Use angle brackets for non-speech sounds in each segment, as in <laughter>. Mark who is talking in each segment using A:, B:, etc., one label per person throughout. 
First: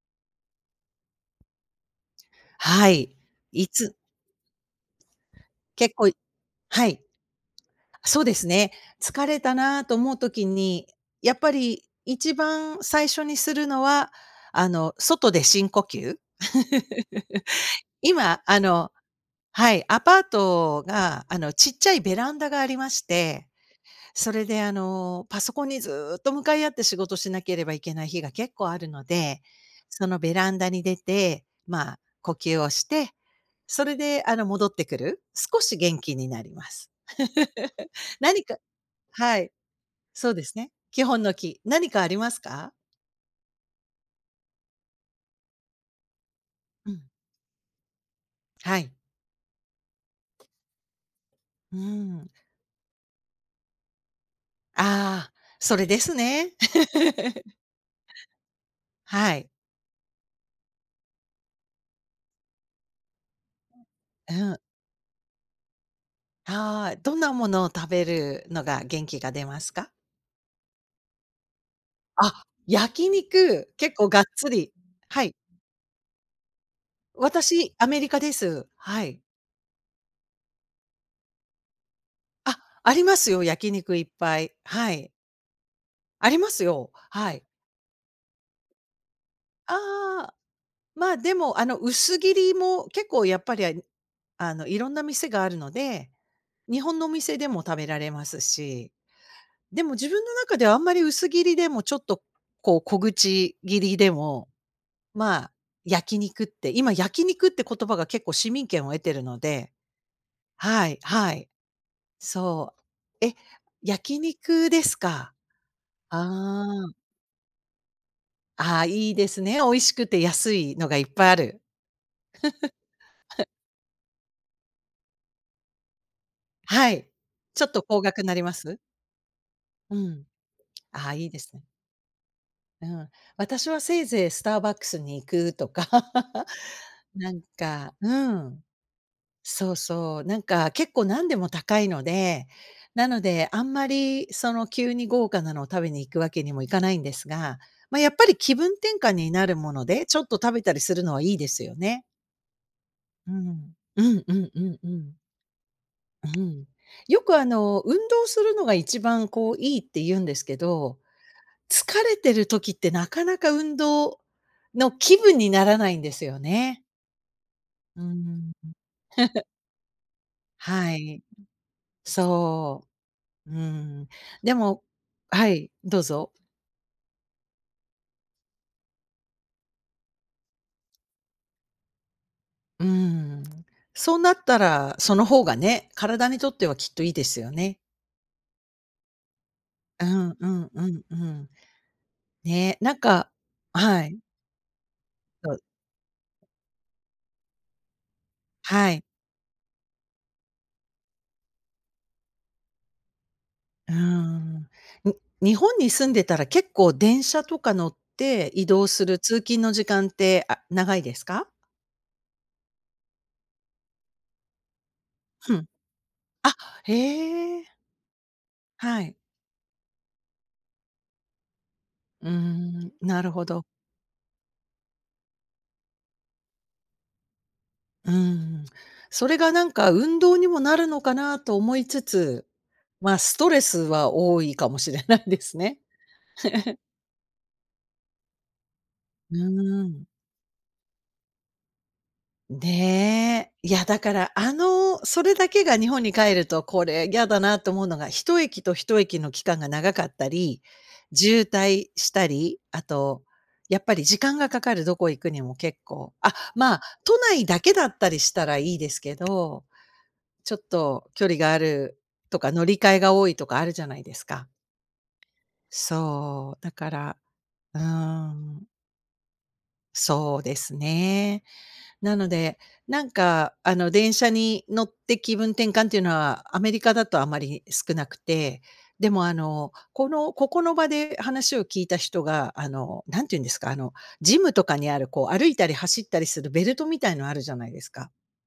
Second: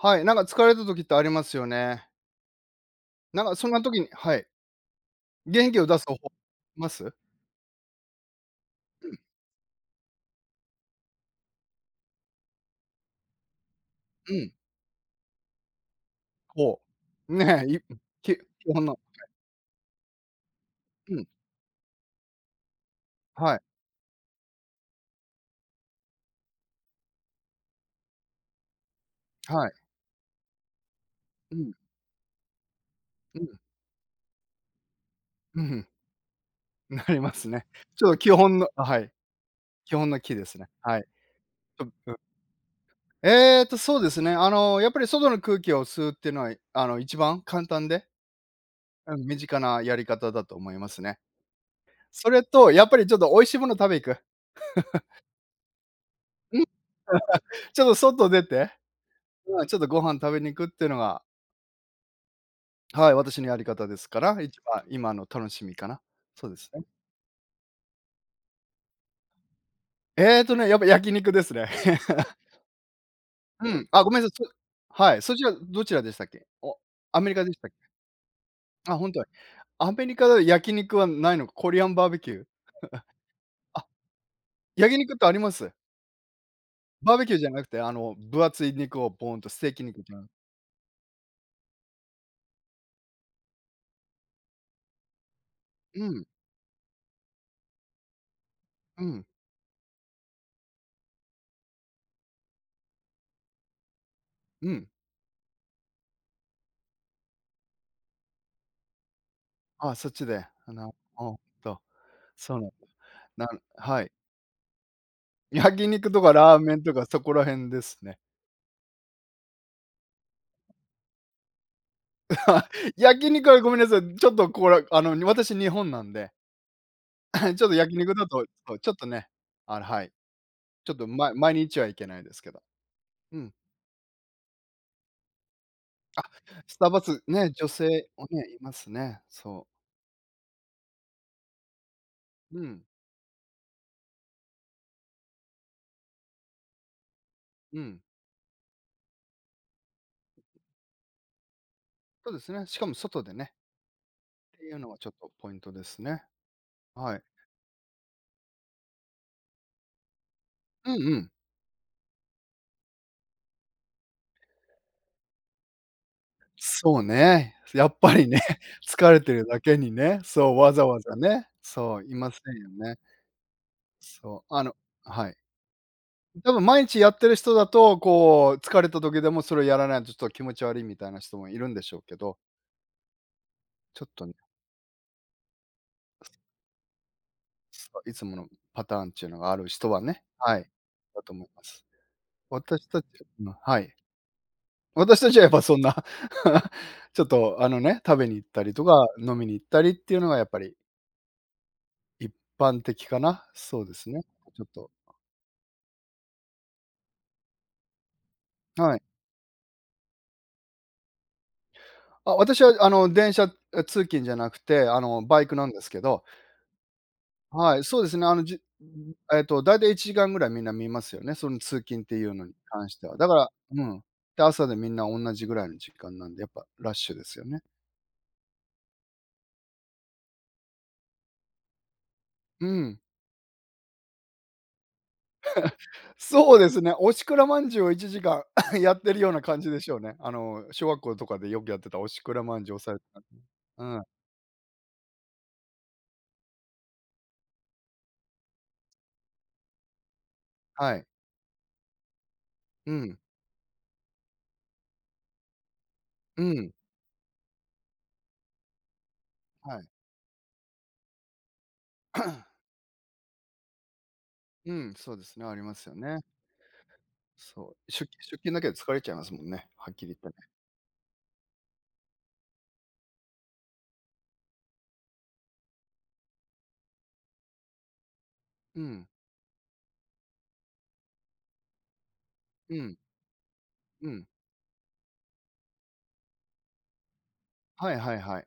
A: はい。なんか疲れた時ってありますよね。
B: はい。
A: なんか
B: い
A: そんな
B: つ。
A: 時にはい。元気を
B: 結
A: 出す
B: 構、い
A: 方法
B: は
A: ま
B: い。
A: す？
B: あ、そうですね。
A: うん。
B: 疲れたなと思う時に、やっぱり1番最初にするのは、
A: うん。
B: あの、外で深呼吸。
A: ほう。ねえ。いう
B: <laughs>
A: ん。き
B: 今、あ
A: お
B: の
A: 花。はい。
B: はい、アパート
A: う
B: が、
A: ん。
B: あのちっちゃいベランダがありまして、
A: はい。
B: それで、あの、パソコンにずっと向かい合って仕事しなければいけない日が結構あるので、
A: はい。
B: そのベランダに出て、
A: うん。
B: まあ、呼吸をして、
A: うん。
B: それで、あの、戻ってくる。少
A: ふふ
B: し
A: ん。
B: 元気になります。
A: なりますね。
B: <laughs>
A: ちょっと基
B: 何か。
A: 本のあ、はい。
B: はい。
A: 基本の
B: そ
A: 基
B: う
A: で
B: です
A: すね。
B: ね。
A: は
B: 基
A: い。
B: 本の基。
A: とぶ
B: 何かあ
A: う。
B: りますか？
A: えっと、そうですね。あのやっぱり外の空気を吸うってのは、いあ
B: う
A: のい
B: ん。
A: ちばん簡単で。
B: はい。
A: あの、身近なやり方だと思いますね。
B: うん。
A: それとやっぱりちょっとおいしいもの食べ行く。<laughs>
B: あ、それですね、
A: うん。
B: <laughs>
A: <laughs> ちょっと外出て、
B: はい。
A: まあ、ちょっとご飯食べに行くっていうのが。はい、私のやり方ですか
B: うん、
A: ら。い
B: うん。
A: ちばん今の楽しみかな。そうですね。
B: はい、どんなものを食べるのが元気が出ますか？
A: えっとね、やっぱ焼肉ですね。<laughs>
B: あ、焼
A: う
B: 肉。
A: ん。
B: 結
A: あ、
B: 構
A: ご
B: が
A: め
B: っ
A: んなさい。
B: つ
A: そ
B: り。
A: は
B: は
A: い。
B: い。
A: そちらどちらでしたっけ。お、アメリカでしたっ
B: 私
A: け。
B: アメリカです。
A: あ、
B: は
A: ほん
B: い。
A: と、い。アメリカでは焼肉はないのか。コリアンバーベキュー。<chuckles>
B: あ、ありますよ、焼
A: あ、
B: 肉いっぱい。は
A: 焼
B: い。
A: 肉ってあります？
B: ありますよ。
A: バーベ
B: は
A: キュー
B: い。
A: じゃなくて、あの、分厚い肉をボーンとステー
B: あ
A: キ肉みたい。
B: あ。まあでもあの薄切りも結構やっぱり、ああのいろんな店があるの
A: う
B: で、
A: ん。
B: 日本のお店でも食べられますし。
A: うん。
B: でも自分の中ではあんまり薄切りでも、ちょっと、こう小口切りでも、
A: うん。
B: まあ、焼肉って、今、焼肉って言葉が結構市民権を得ているので。
A: あ、そっちで。あ、
B: は
A: な
B: い、
A: ほ
B: は
A: ん
B: い。
A: と、そうなん
B: そ
A: だ。
B: う。え、
A: なんはい。
B: 焼肉ですか。
A: 焼肉とかラー
B: あ
A: メンと
B: あ。
A: かそこらへんですね。
B: ああいいですね。美味しくて安いのがいっぱいある。
A: <laughs> 焼
B: <laughs>
A: 肉はごめんなさい。ちょっとこれ、あの、私日本なんで。
B: はい。
A: <clears throat>
B: ち
A: ちょ
B: ょっ
A: っと
B: と
A: 焼
B: 高
A: 肉
B: 額
A: だ
B: なり
A: と
B: ま
A: そ、
B: す？
A: ちょっとね。あら、
B: う
A: はい。
B: ん。
A: ちょっと、
B: ああ、いい
A: ま
B: です
A: 毎
B: ね。
A: 日は行けないですけど。
B: うん。
A: うん。
B: 私はせいぜいスターバックスに行くとか。
A: あ、スタバす
B: なん
A: ね。女性
B: か。う
A: をね、い
B: ん。
A: ますね、そう。
B: そうそう。なんか結構何でも高いので、
A: うん。
B: なのであんまりその急に豪華なのを食べに行くわけにもいかないんですが、
A: う
B: ま、
A: ん。
B: やっぱり気分転換になるものでちょっと食べたりするのはいいですよね。
A: そうですね。しかも外
B: う
A: でね。
B: ん。うんうんう
A: てい
B: ん
A: う
B: う
A: のはちょっ
B: ん。
A: とポイントですね。
B: う、ふん。
A: は
B: よ
A: い。
B: くあの運動するのが1番こういいって言うんですけ
A: うん
B: ど、
A: うん。
B: 疲れてる時ってなかなか運動の気分にならないんですよね。
A: そうね。やっ
B: うん
A: ぱ
B: う
A: りね、
B: んうん。
A: 疲れて
B: <laughs>
A: るだけにね、そうわざ
B: は
A: わざ
B: い。
A: ね、そういませんよ
B: そ
A: ね。
B: う。うん。
A: そ
B: で
A: う。あの
B: も
A: はい。
B: はい。どうぞ。
A: でも、毎日やってる人だと、こう疲れた時でもそれやらないとちょっと気持ち悪いみたいな人もいるんでしょうけど。
B: うん。
A: ちょっ
B: そう
A: と
B: な
A: ね。
B: ったらその方がね、体にとってはきっといいですよね。
A: そう。いつものパターンっちゅうのがある人は
B: う
A: ね。
B: んう
A: はい。
B: んうんう
A: だと思
B: ん。
A: います。
B: ね、
A: 私
B: なん
A: たちは
B: か
A: 今はい。
B: はい。
A: 私たちはや
B: そ
A: っ
B: う。
A: ぱそんな、<laughs> ちょっとあのね、食べに行ったりと
B: は
A: か
B: い。
A: 飲みに行ったりっていうのがやっぱり。一般的かな。そう
B: うー
A: ですね、あ、
B: ん。
A: ちょ
B: ん、
A: っと。
B: 日本に住んでたら結構電車とか乗って移動
A: はい。
B: する通勤の時間って、あ、長いですか？
A: あ、私はあの、電車え、通勤じゃなくて、あの、バイ
B: ふ
A: ク
B: ん。
A: なんですけど。
B: あ、へえ。
A: はい、そうですね。あの、じうう
B: はい。
A: ん、えっと大体1時間ぐらいみんな見ますよね、その通勤ってい
B: う
A: うのに関
B: ん、
A: しては。
B: な
A: だ
B: る
A: か
B: ほ
A: ら
B: ど。
A: うん、で、朝でみんな同じぐらいの時間なんで、やっぱラッシュですよね。
B: うん。それがなんか運動にもなるのかなと思いつつ、
A: うん。
B: ま、ストレスは多いかもしれないですね。
A: <laughs> そうで
B: <laughs>
A: すね。おしくらまんじゅうを1時間 <coughs> やってるよう
B: う
A: な感じで
B: ー
A: しょう
B: ん。
A: ね。あの、小学校とかでよくやってたおしくらまんじゅう押されて、なに
B: ね、いや
A: う
B: だ
A: ん。
B: からあの、それだけが日本に帰るとこれ嫌だなと思うのが、一駅と一駅の期間が長かったり、
A: はい。
B: 渋滞したり、あ
A: うん。
B: とやっぱり時間がかかる、どこへ行くにも結構。あ、
A: うん。
B: まあ都内だけだったりしたらいいですけど、
A: はい。
B: ちょっと距離があると
A: <clears throat>
B: か乗り換えが多いとかあるじゃないですか。
A: うん。そうですね。ありますよね。
B: そう。だから。
A: そう。
B: うー
A: 出出勤だ
B: ん。
A: けで疲れちゃいますもんね、はっきり言っ
B: そ
A: て
B: う
A: ね。
B: ですね。なのでなんか、あの、電車に乗って気分転換ていうのはアメリカだとあまり少なくて、
A: うん。
B: でもあの、この、ここの場で話を聞いた人があ
A: うん。
B: のなんて言うんですか、あの、
A: うん。
B: ジムとかにあるこう歩いたり走ったりするベルトみたいのあるじゃないです
A: はい
B: か。
A: はいはい。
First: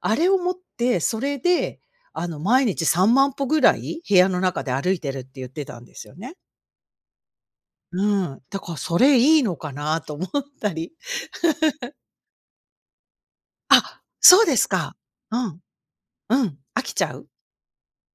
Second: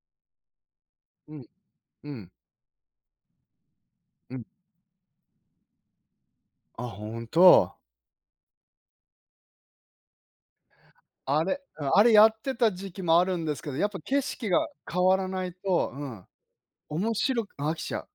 B: あれをもってそ
A: う
B: れ
A: ん、
B: で、
A: う
B: 「あ
A: ん。
B: の毎日3万歩ぐらい部屋
A: う
B: の
A: ん。
B: 中で歩いてる」って言ってたんですよね。
A: あ、本当？
B: うん。だからそれいいのかなと思ったり。
A: あれ。うん。
B: <laughs>
A: あれやってた時期もあるんですけど、やっぱ
B: あ、
A: 景
B: そう
A: 色
B: です
A: が
B: か。
A: 変わら
B: う
A: ない
B: ん。
A: とうん、
B: うん。飽きちゃ
A: 面
B: う？
A: 白く飽きちゃう。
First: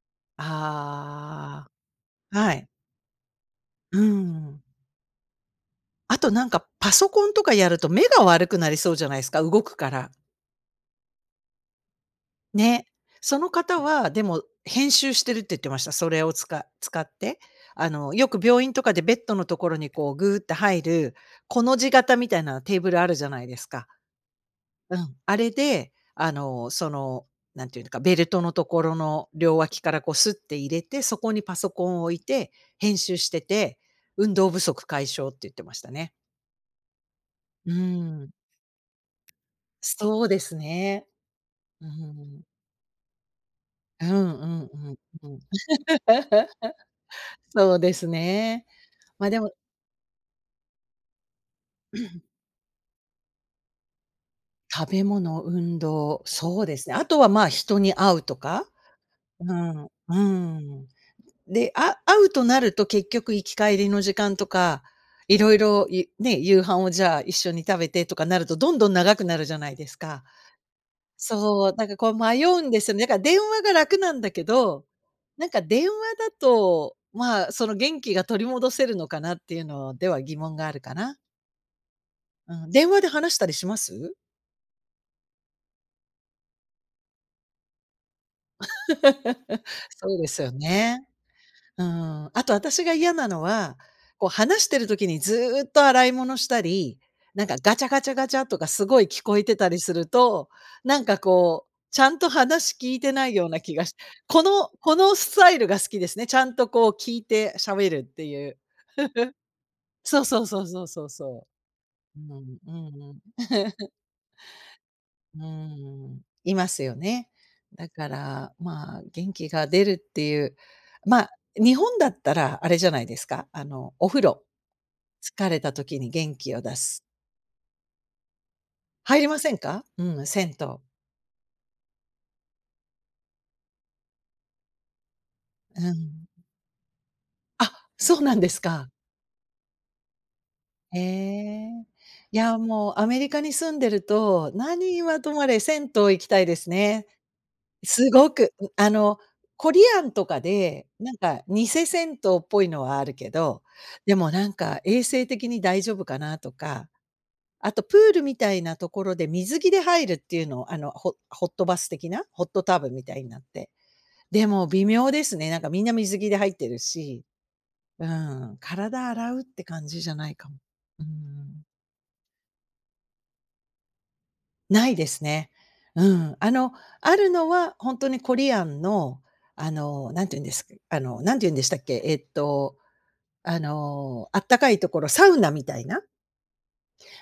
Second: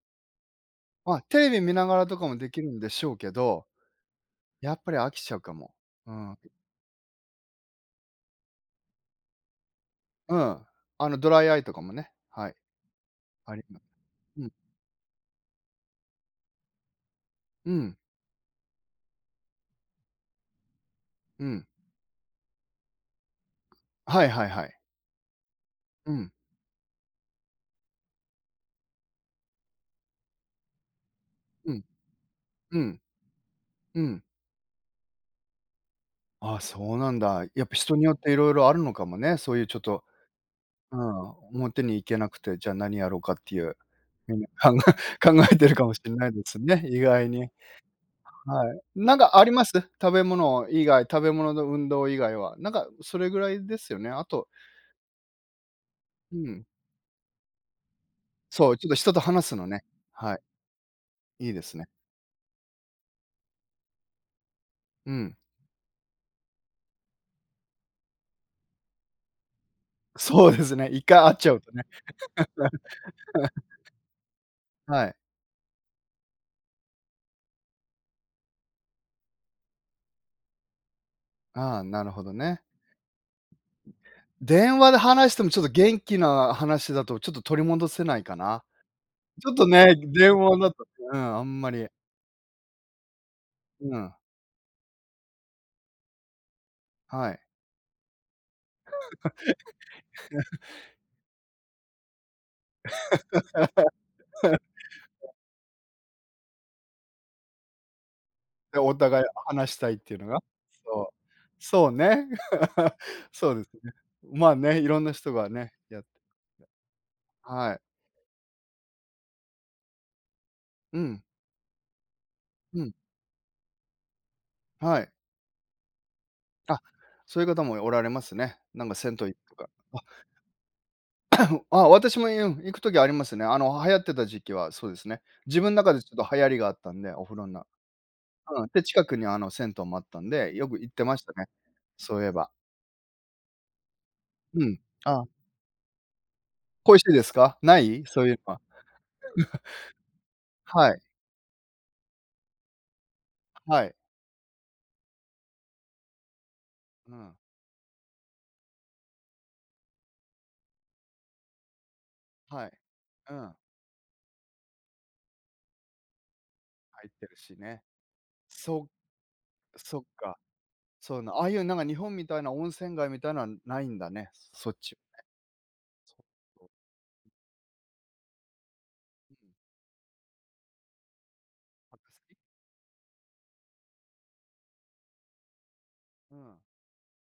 A: ま、テレビ
B: あ、
A: 見ながらとかもで
B: は
A: き
B: い。
A: るんでしょうけど、
B: うん。
A: やっぱり飽きちゃうかも。う
B: あと
A: ん。
B: なんかパソコンとかやると目が悪くなりそうじゃないすか、動くから。
A: うん。あのドライアイとかもね。はい。
B: ね、その
A: あり
B: 方
A: ま
B: は、でも
A: うん。
B: 「編集してる」って言ってました。それを使使って。
A: う
B: あ
A: ん。
B: の、よく病院とかでベッドのところにこう、ぐうっと入る
A: う
B: コ
A: ん。
B: の字型みたいなテーブルあるじゃないですか。
A: はいはいはい。
B: うん。あれで
A: うん。
B: あの、その、なんていうのかベルトのところの両脇からこう、すって入れてそこにパソ
A: うん。
B: コン置いて
A: う
B: 編
A: ん。
B: 集してて、
A: うん。
B: 運動不足解消って言ってましたね。
A: ああそうなんだ。やっ
B: う
A: ぱ人によっ
B: ん。
A: ていろいろあるのかもね。そういうちょっと
B: そうです
A: う
B: ね。
A: ん、表
B: う
A: に行けなく
B: ん。
A: て。じゃ、何やろうかっていう。
B: うん
A: 何
B: う
A: や、
B: ん
A: 考
B: うんう
A: え
B: ん。
A: 考えてるかもしんないで
B: <laughs>
A: すね、意外に。
B: そうですね。
A: はい。なん
B: ま、
A: か
B: で
A: あ
B: も
A: ります食べ物以外。食べ物と運動以
B: <clears throat>
A: 外は。なんかそれぐらいですよね。あと。
B: 食べ物運動、
A: う
B: そ
A: ん。
B: うですね。あとは、まあ、人に会うとか。
A: そう。ちょっと人と話
B: う
A: すのね。
B: ん、う
A: はい。
B: ん。
A: いいで
B: で、
A: すね。
B: あ会うとなると結局行き帰りの時間とか
A: うん。
B: いろいろ、いね。夕飯をじゃあ一緒に食べてとかなるとどんどん長くなるじゃないですか。
A: そうですね。1回会っちゃう
B: そ
A: と
B: う。
A: ね。
B: なんかこう迷うんですよね。なんか電話が楽なんだけ
A: <laughs>
B: ど
A: はい。
B: なんか電話だとまあその元気が取り戻せるのかなっていうのでは疑問があるかな。
A: ああ、なるほど
B: う
A: ね。
B: ん。電話で話したりします？
A: 電話で話してもちょっと元気な話だとちょっと取り戻せないかな。ちょっ
B: <laughs>
A: とね。
B: そうで
A: 電
B: すよ
A: 話なったって。
B: ね。
A: うん、あんま
B: う
A: り。
B: ん。あと私が嫌なのは
A: うん。
B: こう話している時にずっと洗い物したり、
A: はい。
B: なんかガチャガチャガチャとかすごい聞こえてたりすると、
A: <laughs>
B: なんかこう、ちゃんと話聞いてないような気がしこ
A: <laughs> いや。
B: のこのスタイルが好きですね、ちゃんとこう聞いてしゃべるっていう。
A: で、お互い話したいっ
B: <chuckles>
A: ていう
B: そう
A: のが。
B: そうそうそう
A: そ
B: そう
A: う。
B: そ
A: そう
B: う。
A: ね。
B: うん、うん
A: <laughs>
B: うん。
A: そうです
B: <laughs>
A: ね。まあ、ね、いろんな人
B: う
A: が、ね、やって、
B: ん。いますよね。
A: やはい。
B: だからまあ元気が出るっていう。
A: うん。
B: ま、日本だったらあれ
A: う
B: じゃ
A: ん。
B: ないですか、あの、お風呂。
A: はい。
B: 疲れた時に元気を出
A: あ、
B: す。
A: そういう方もおられますね。なんか銭
B: 入
A: 湯
B: り
A: 行
B: ま
A: く
B: せ
A: と
B: ん
A: か。
B: か？
A: あ。
B: うん、銭湯。
A: <coughs> あ、私も、うん、行く時ありますね。あの流行ってた時期はそうですね。自分
B: う
A: なかでち
B: ん。
A: ょっと流行りがあったんでお風呂な。
B: あ、そうなんです
A: うん。で、
B: か。
A: 近くにあの、銭湯もあったんでよく行っ
B: へ
A: てましたね。
B: え。
A: そういえ
B: い
A: ば。
B: や、もうアメリカに住んでると、
A: うん。
B: 何は
A: ああ。
B: とまれ銭湯行きたいです
A: 恋し
B: ね。
A: いですか、ない？
B: す
A: そう
B: ご
A: いう
B: く。
A: のは。
B: あの、コリアンとか
A: <chuckles>
B: で、
A: はい。
B: なんか偽銭湯っぽいのはあるけど、
A: はい。
B: でもなんか衛生的に大丈夫かなとか。
A: うん。
B: あとプールみたいなところで水着で入るっていうのを、あのホッホットバス的な、ホット
A: はい。
B: タブみたいに
A: う
B: なっ
A: ん。
B: て。でも微妙ですね。なんかみんな水着で入ってる
A: 入っ
B: し。
A: てるしね。
B: うん。
A: そ
B: 体洗うって
A: う、
B: 感
A: そ
B: じ
A: っ
B: じゃない
A: か。
B: かも。う
A: そうなああい
B: ん。
A: うなんか日本みたいな温泉街みたいなんはないんだね。そっ
B: な
A: ち
B: い
A: は
B: で
A: ね。
B: すね、う
A: そ
B: ん。あ
A: どう
B: の、ある
A: ん。
B: のはほんとにコリアンの、
A: うん。
B: あの、なんて言うんですか、あのなんて言うんでしたっ
A: あか
B: け、えっ
A: すき。
B: と、あの、あったかいところサウナみたいな。
A: うん。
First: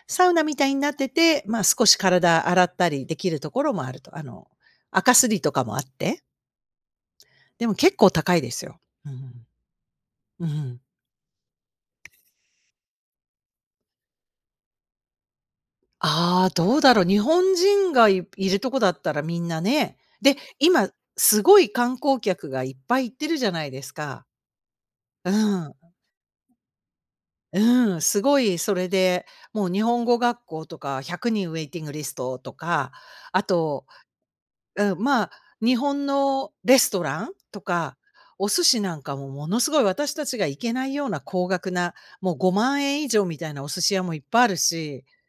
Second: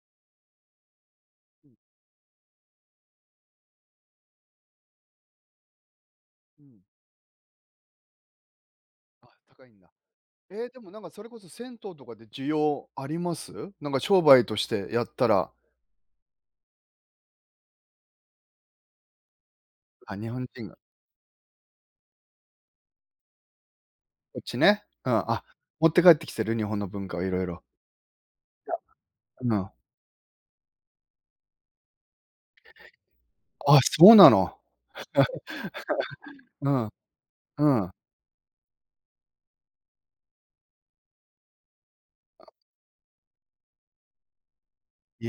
B: サウナみたいになってて、まあ、
A: うん。
B: 少し体洗ったりできるところもあるとあの、垢すりとかもあって。
A: うん。
B: でも結構高いですよ。う
A: あ、
B: ん。
A: 高いんだ。
B: う
A: ええ、で
B: ん。
A: もなんかそれこそ銭湯とかって需要あります？なんか商売としてやったら。
B: あ、どうだろう日本人がいいるとこだったらみんなね。
A: あ、日
B: で、
A: 本人が。
B: 今すごい観光客がいっぱい行ってるじゃないですか。
A: こっちね、うん。
B: う
A: あ、
B: ん。
A: 持って帰ってきてる日本の文化をいろいろ。
B: うん。すごい
A: い
B: そ
A: や、
B: れで、
A: あ
B: もう
A: の。
B: 日本語学校とか100人ウェイティングリストとか。あ
A: あ、
B: と、
A: そうなの。
B: うん、まあ日本の
A: <laughs> う
B: レ
A: ん、
B: ストランと
A: うん。
B: かお寿司なんかもものすごい私たちが行けないような高額なもう5万円以上みたいなお寿司屋もいっぱいあるし。
A: い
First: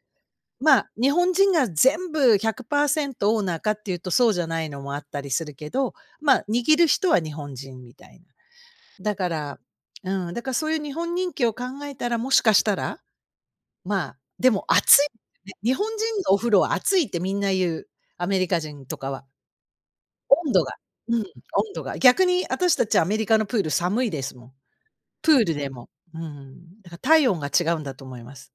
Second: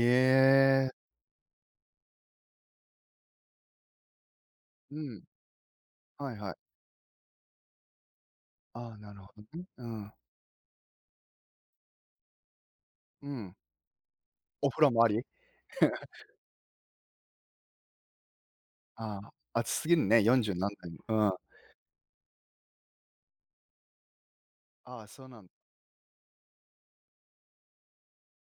B: ま
A: え。
B: あ日本人が全部100%オーナーかっていうとそうじゃないのもあ
A: う
B: った
A: ん。
B: りするけど、
A: はい
B: まあ、
A: はい。
B: 握る人は日本人みたいな。
A: あ、な
B: だ
A: る
B: か
A: ほ
B: ら。
A: どね。うん。
B: うん、だからそういう日本人気を考えたらもしかしたら。
A: うん。
B: まあ、でも
A: お風呂
B: 熱
A: も
B: い
A: あ
B: んだ
A: り？
B: ね。日本人の
A: <laughs>
B: お風呂は熱いってみんな言う。アメリカ人とか
A: あ、
B: は。
A: 熱すぎるね。よんじ
B: 温
A: ゅう
B: 度
A: 何
B: が。
A: たいも。
B: うん、温
A: うん。
B: 度が。逆に私たちアメリカのプール寒いですもん。
A: ああ、そう
B: プー
A: なん。
B: ルでも。うん。だから体温が違うんだと思います。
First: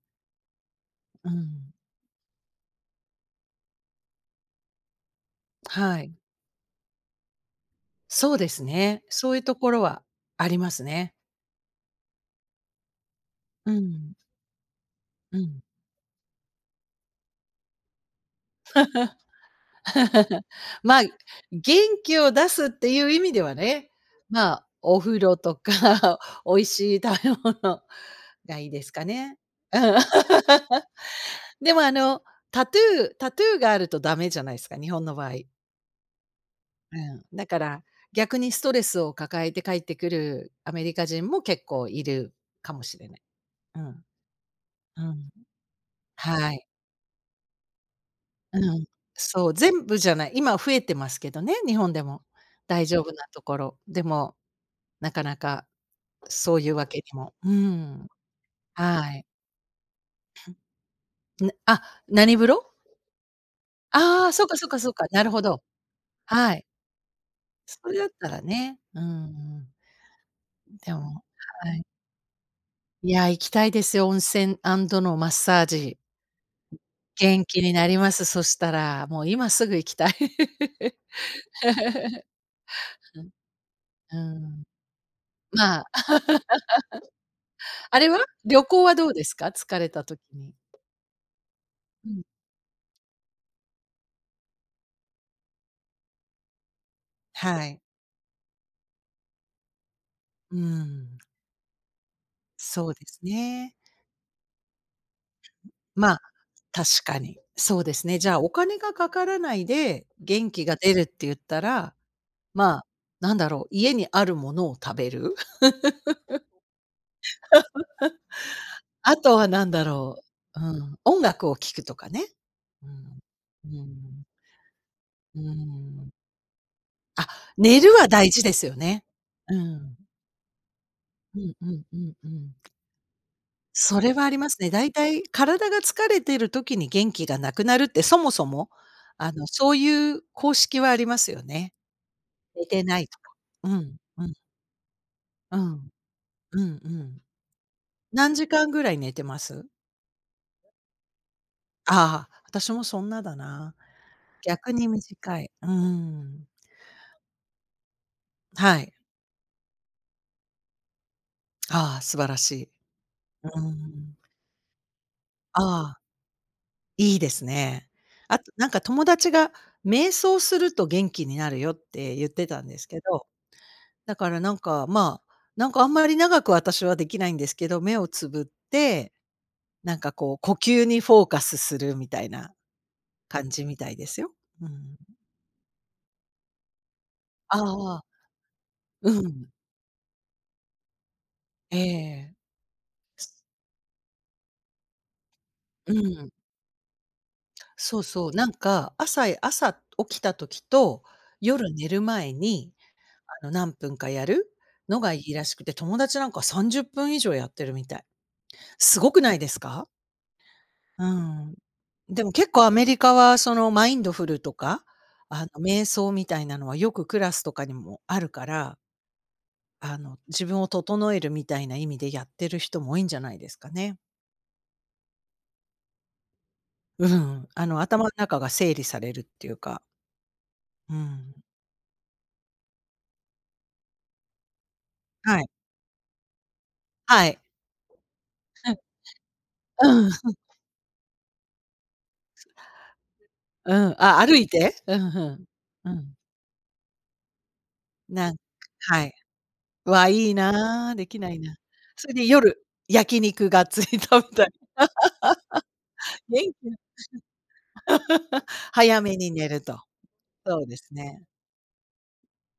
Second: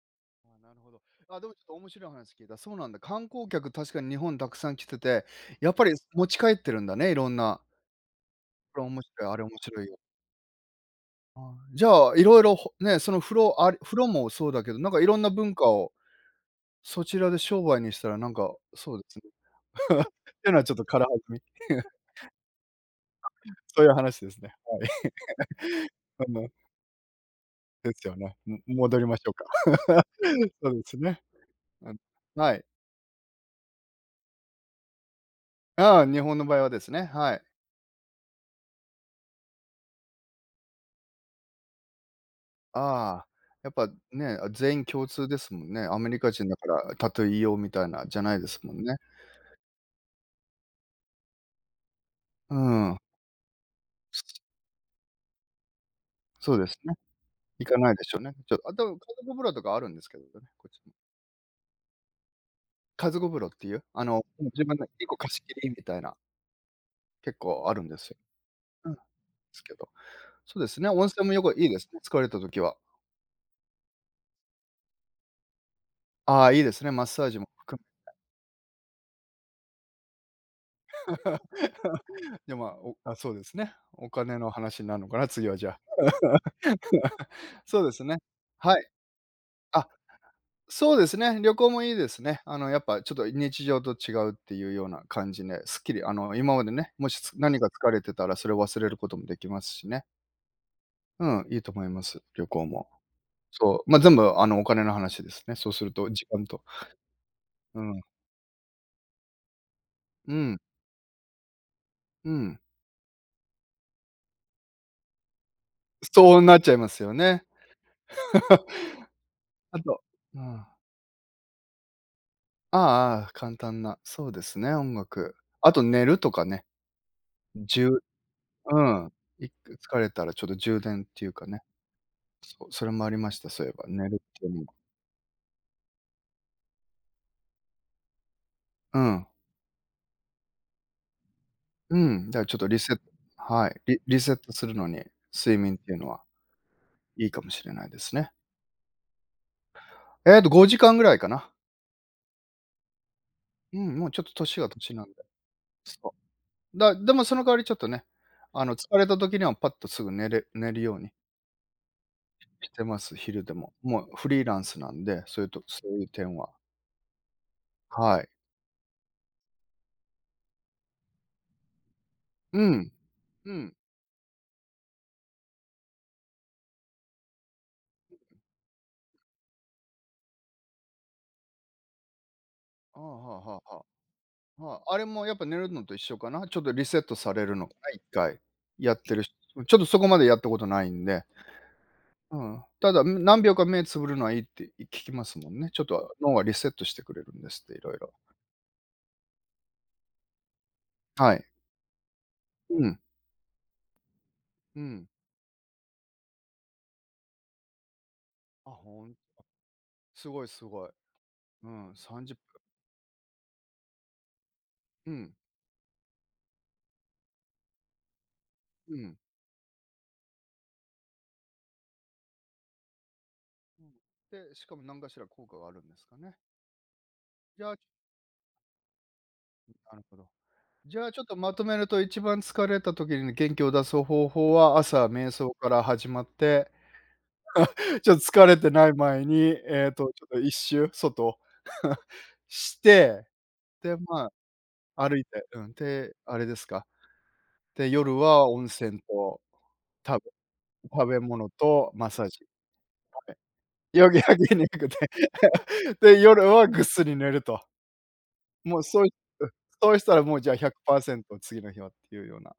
A: あ、なるほど。
B: う
A: あ、でもちょっ
B: ん。
A: と面白い話聞けた。そうなんだ。観光客確かに日本たくさん来てて、やっぱり
B: はい。
A: 持ち帰ってるんだね、色んな。
B: そうです
A: それ面
B: ね。
A: 白
B: そ
A: い、
B: う
A: あ
B: いう
A: れ面
B: ところ
A: 白いを。
B: はありますね。
A: あ、じゃあ色々、ほね、その風呂あ
B: う
A: り風呂
B: ん。
A: もそうだけどなんかいろんな
B: う
A: 文
B: ん。
A: 化を、そちらで商売にしたらなんか、そうですね。<chuckles>
B: <laughs>
A: ていうのはちょっと
B: ま
A: 軽
B: あ、
A: はずみ？
B: 元
A: <chuckles>
B: 気を出すっていう意味では
A: そうい
B: ね、
A: う話です
B: ま
A: ね、
B: あ、
A: はい。
B: お風呂とか
A: <laughs> うん。
B: 美味しい食べ物
A: ですよね、
B: が
A: も
B: いいです
A: 戻
B: か
A: りましょう
B: ね。うん。
A: か。<laughs> そうですね。
B: でも、
A: う
B: あ
A: ん。
B: の、
A: はい。
B: タトゥータトゥーがあるとダメじゃないすか、日本の場合。
A: ああ、日本の場合はです
B: う
A: ね、
B: ん。
A: はい。
B: だから逆にストレスを抱えて帰ってくるアメリカ人も結構いるかもしれない。
A: ああ、やっ
B: う
A: ぱ、
B: ん。
A: ね、全員
B: う
A: 共通
B: ん。
A: ですもんね。アメリカ人
B: は
A: だ
B: い。
A: からタトゥーいいよみたいな、じゃないです
B: う
A: もん
B: ん。
A: ね。
B: そう全部じゃない。今増えてますけどね、日本でも。
A: う
B: 大
A: ん。
B: 丈夫なところ。でも、なかなか
A: そ
B: そ
A: う
B: う
A: で
B: いう
A: す
B: わ
A: ね。
B: けにも。う
A: いかないで
B: ん。
A: しょうね。ちょっあ、でも、家
B: はい。
A: 族風呂とかはあるんですけどね。こっちも。
B: なあ、何風呂？
A: 家族風呂っていう、あの
B: あ、
A: う
B: そ
A: ん、
B: うか
A: 自
B: そう
A: 分
B: か
A: で
B: そうか、
A: 1個
B: なるほ
A: 貸
B: ど。
A: 切みたいな。
B: はい。
A: 結構あるん
B: そ
A: で
B: れだ
A: す
B: っ
A: よ。
B: たらね、
A: うん。
B: う
A: で
B: んう
A: す
B: ん。
A: けど。そうですね、
B: でも、
A: 温泉も旅行いい
B: は
A: で
B: い。
A: すね。疲れたときは。
B: いや行きたいですよ温泉アンドのマッサージ。
A: あ、いいですねマッサージ
B: 元
A: も
B: 気に
A: 含
B: なり
A: め
B: ま
A: て。
B: すそしたら。もう今すぐ行きたい。
A: <laughs> いや、まあ、お、
B: <laughs>
A: あ、
B: ふん。
A: そうですね。お
B: う
A: 金の
B: ん。
A: 話になんのかな。次はじゃあ。
B: まあ、
A: <laughs> そう
B: <laughs>
A: で
B: あ
A: す
B: れ
A: ね、
B: は？旅
A: は
B: 行
A: い。
B: はどうですか、疲
A: あ、
B: れたときに。
A: そうですね。旅行もいいで
B: う
A: す
B: ん。
A: ね。あのやっぱちょっと日常と違うっていうような感じで、スッキリ。あの、今までね、もし、つ
B: は
A: 何か
B: い。
A: 疲れてたらそれを忘れることもできますしね。
B: うん。
A: うん、いいと思います旅行
B: そ
A: も。
B: うですね。
A: そう。ま、全部、あの、お金の話ですね。そうすると
B: まあ、
A: 時間と。
B: 確かに。そ
A: う
B: うで
A: ん。
B: すね。じゃあお金がかからないで
A: う
B: 元
A: ん。
B: 気が出るって言ったら、
A: うん。
B: まあ、何だろう、家にあるものを食べる？
A: そうなっちゃいますよね。<laughs>
B: <laughs> あとは何
A: あ
B: だ
A: と
B: ろう？
A: あ
B: う
A: あ。
B: ん。音楽を聴くとかね。
A: あ
B: う
A: あ
B: ん、
A: ああ。簡
B: う
A: 単な、
B: ん。
A: そうですね音楽。
B: う
A: あと、寝
B: ん。
A: るとかね。
B: あ、
A: うん、
B: 寝
A: 充
B: るは大事ですよ
A: う
B: ね。
A: ん。いっ
B: う
A: かい
B: ん。
A: 疲れたらちょっと充電っていう
B: う
A: か
B: ん
A: ね。
B: うんうんうん。
A: そう、それもありました。そういえば
B: そ
A: 寝
B: れ
A: る
B: はあ
A: っ
B: り
A: てい
B: ま
A: うの
B: すね。
A: も。
B: だいたい体が疲れている時に元気がなくなるってそもそも、
A: うん。
B: あの、そういう公式はありますよね。
A: うん。だからちょっ
B: 寝
A: とリ
B: て
A: セッ
B: ないとか。
A: は
B: う
A: い。
B: ん
A: リリ
B: う
A: セ
B: ん。
A: ットするのに
B: う
A: 睡眠っ
B: ん。
A: ていうのは
B: うんうん。
A: いいかもしれないですね。
B: 何時間ぐらい寝てます？
A: えっと5時間ぐらいかな。
B: あ、私もそんなだな。
A: うん。もうちょっと年は
B: 逆に
A: 年なんで。
B: 短い。う
A: そ
B: ん。
A: う。だでもその代わりちょっとね、あの、
B: はい。
A: 疲れた時にはパッとすぐ寝れ寝るように。
B: あ、素晴らし
A: し
B: い。
A: てます。昼で
B: う
A: も。もう
B: ん。
A: フリーランスなんでそういう
B: あ
A: とそ
B: あ。
A: ういう点は。
B: いいですね。
A: はい。
B: あとなんか友達が「瞑想すると元気になるよ」って言ってた
A: う
B: んです
A: ん、
B: けど、
A: うん。
B: だからなんかまあ、なんかあんまり長く私はできないんですけど、目をつぶって、なんかこう呼吸にフォーカスするみたいな
A: あ、は
B: 感
A: は
B: じみ
A: は。
B: たいですよ、う
A: は、あ
B: ん。
A: れもやっぱ寝るのと一緒かな？ちょっとリセットされる
B: ああ
A: のかな、
B: あ
A: いっ
B: あ。
A: かい。やっ
B: う
A: てる、<unintelligible>
B: ん。
A: うん、ちょっとそこまでやったことないんで。
B: ええ。
A: うん。ただ、ん何秒か目つぶるのはいいって聞きますもんね。ちょっ
B: う
A: と
B: ん。
A: 脳がリセットしてくれるんですっていろい
B: そう
A: ろ。
B: そう、なんか朝へ朝起きた時と
A: はい。
B: 夜寝る前に、
A: うん。
B: あの何分かやる
A: う
B: の
A: ん。
B: がいいらしくて友達なんか30分以上やってるみたい。
A: あ、
B: す
A: ほ
B: ご
A: んと。
B: くないですか？
A: すごい、すごい。
B: うん。
A: うん。さ
B: で
A: ん
B: も
A: じゅっ
B: 結
A: ぷん。
B: 構アメリカはそのマインドフルとか、
A: うん。
B: あの瞑想みたいなのはよくクラスとかにもあるから。
A: うん。
B: あの、自分を整えるみたいな意味でやってる人も多いんじゃないですか
A: うん。
B: ね。
A: で、しかも何かしら効果があるんですかね。
B: うん。
A: い
B: あ
A: や。
B: の頭の中が整理されるっていう
A: うん、
B: か。
A: なるほど。
B: う
A: じゃ、ちょっと
B: ん。
A: まとめると1番疲れた時に元気を出す方法は朝、瞑
B: はい。
A: 想から始まって、
B: はい。
A: ちょっと疲れて
B: はい。
A: ない前に、えっと、ちょっ
B: <laughs>
A: と一周、外、<chuckles> して、
B: うん、
A: で、
B: あ、
A: ま、
B: 歩いて？うふ、
A: 歩
B: ふ
A: い
B: ん。
A: て、うん、
B: うん。
A: て、あれですか？て、夜
B: なん
A: は温泉
B: はい。
A: と
B: うわ、
A: 食べ
B: いいな、
A: 食
B: でき
A: べ
B: ない
A: 物
B: な。
A: とマ
B: そ
A: ッ
B: れ
A: サ
B: で
A: ージ。パフ
B: 夜、焼肉がっつり
A: ェ。夜
B: 食べたり。
A: 焼肉って。で、
B: <laughs> 元
A: 夜は
B: 気だし
A: ぐっすり寝ると。
B: な。<laughs>
A: もう
B: 早
A: そうい
B: めに
A: う
B: 寝
A: ん。
B: ると。
A: そうしたらもうじゃあ
B: そ
A: ひ
B: う
A: ゃく
B: です
A: パーセ
B: ね。
A: ント次の日はっていうような。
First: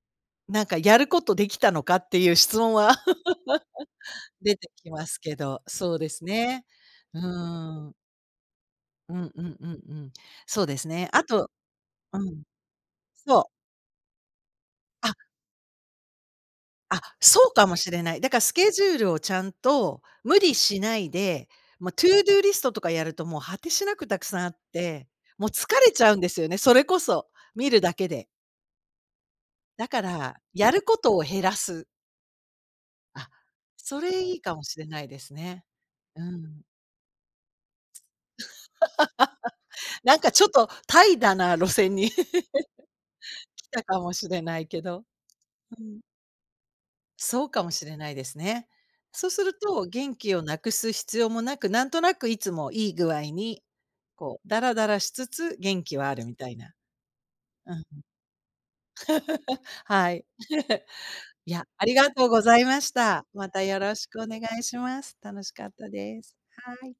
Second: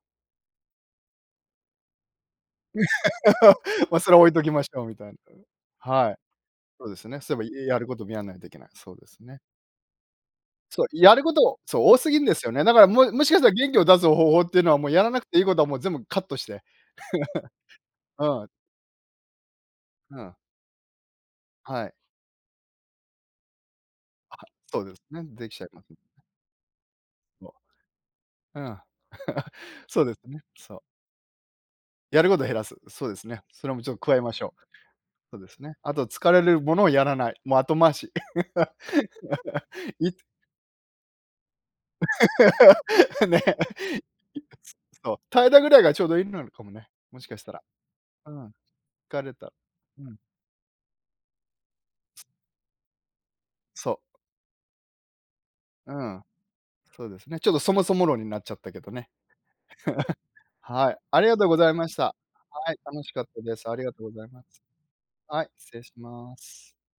B: なんかやることできたのかっていう質問は
A: <laughs> ま、それは置
B: <laughs>
A: いとき
B: 出
A: ま
B: て
A: しょう
B: き
A: みた
B: ま
A: いな。
B: す
A: う
B: け
A: ん。
B: どそうで
A: はい。
B: すね。
A: そうです
B: う
A: ね、そういえばやる
B: ん。
A: こともやんないといけない。そうで
B: う
A: す
B: ん
A: ね。
B: うんうんうん。そうで
A: そう。
B: すね。
A: やる
B: あ
A: こ
B: と。
A: とそう多す
B: う
A: ぎんで
B: ん。
A: すよね。だから、ももしかし
B: そう。
A: たら元気を出す方法っていうのはもうやら
B: あ。
A: なくていいことはもう全部カットして。
B: あ、そうかもしれな
A: <laughs>
B: い。だから
A: うん。
B: スケジュールをちゃんと
A: ふん。
B: 無理しないで、
A: は
B: も
A: い。
B: う To-do list とかやるともう果てしなくたく
A: あ。
B: さんあっ
A: そうです
B: て、
A: ね。
B: も
A: で
B: う
A: きち
B: 疲
A: ゃいます
B: れ
A: もん
B: ち
A: ね。
B: ゃうんですよね、それこそ
A: お。
B: 見るだけで。
A: うん。<laughs>
B: だか
A: そうです
B: ら
A: ね。
B: や
A: そう。
B: ることを減らす。
A: やることを減らす。そうです
B: あ、
A: ね。それもちょっと
B: そ
A: 加え
B: れ
A: ま
B: いい
A: し
B: か
A: ょう。
B: もしれないです
A: そうです
B: ね。
A: ね。あと
B: う
A: 疲れる
B: ん。
A: ものをやらない。もう後回し。<laughs>
B: <laughs>
A: い
B: なんかちょっと怠惰な路線に
A: <laughs> ね。
B: 来たかもし
A: い
B: れ
A: く
B: ない
A: つ、
B: けど、
A: そう。怠惰ぐら
B: う
A: いが
B: ん。
A: ちょうど良いのかもね。もしかし
B: そう
A: た
B: か
A: ら。
B: もしれないで
A: う
B: す
A: ん。
B: ね。
A: 疲
B: そう
A: れ
B: す
A: た。
B: ると
A: う
B: 元
A: ん。
B: 気をなくす必要もなく、なんとなくいつもいい具合に、
A: そう。
B: こう、だらだらしつつ、元
A: う
B: 気はあ
A: ん。
B: るみたいな。
A: そうですね。ちょっとそ
B: う
A: も
B: ん。
A: そも論になっちゃったけどね。
B: <laughs> はい。
A: <laughs>
B: <laughs>
A: はい、ありがとう
B: い
A: ご
B: や、
A: ざい
B: あ
A: ま
B: り
A: し
B: が
A: た。
B: とうござい
A: はい、
B: まし
A: 楽しか
B: た。
A: った
B: ま
A: で
B: た
A: す。あ
B: よ
A: りが
B: ろ
A: と
B: し
A: うご
B: くお
A: ざい
B: 願
A: ま
B: い
A: す。
B: します。楽
A: はい、
B: しかっ
A: 失礼
B: た
A: し
B: です。
A: ます。
B: はい。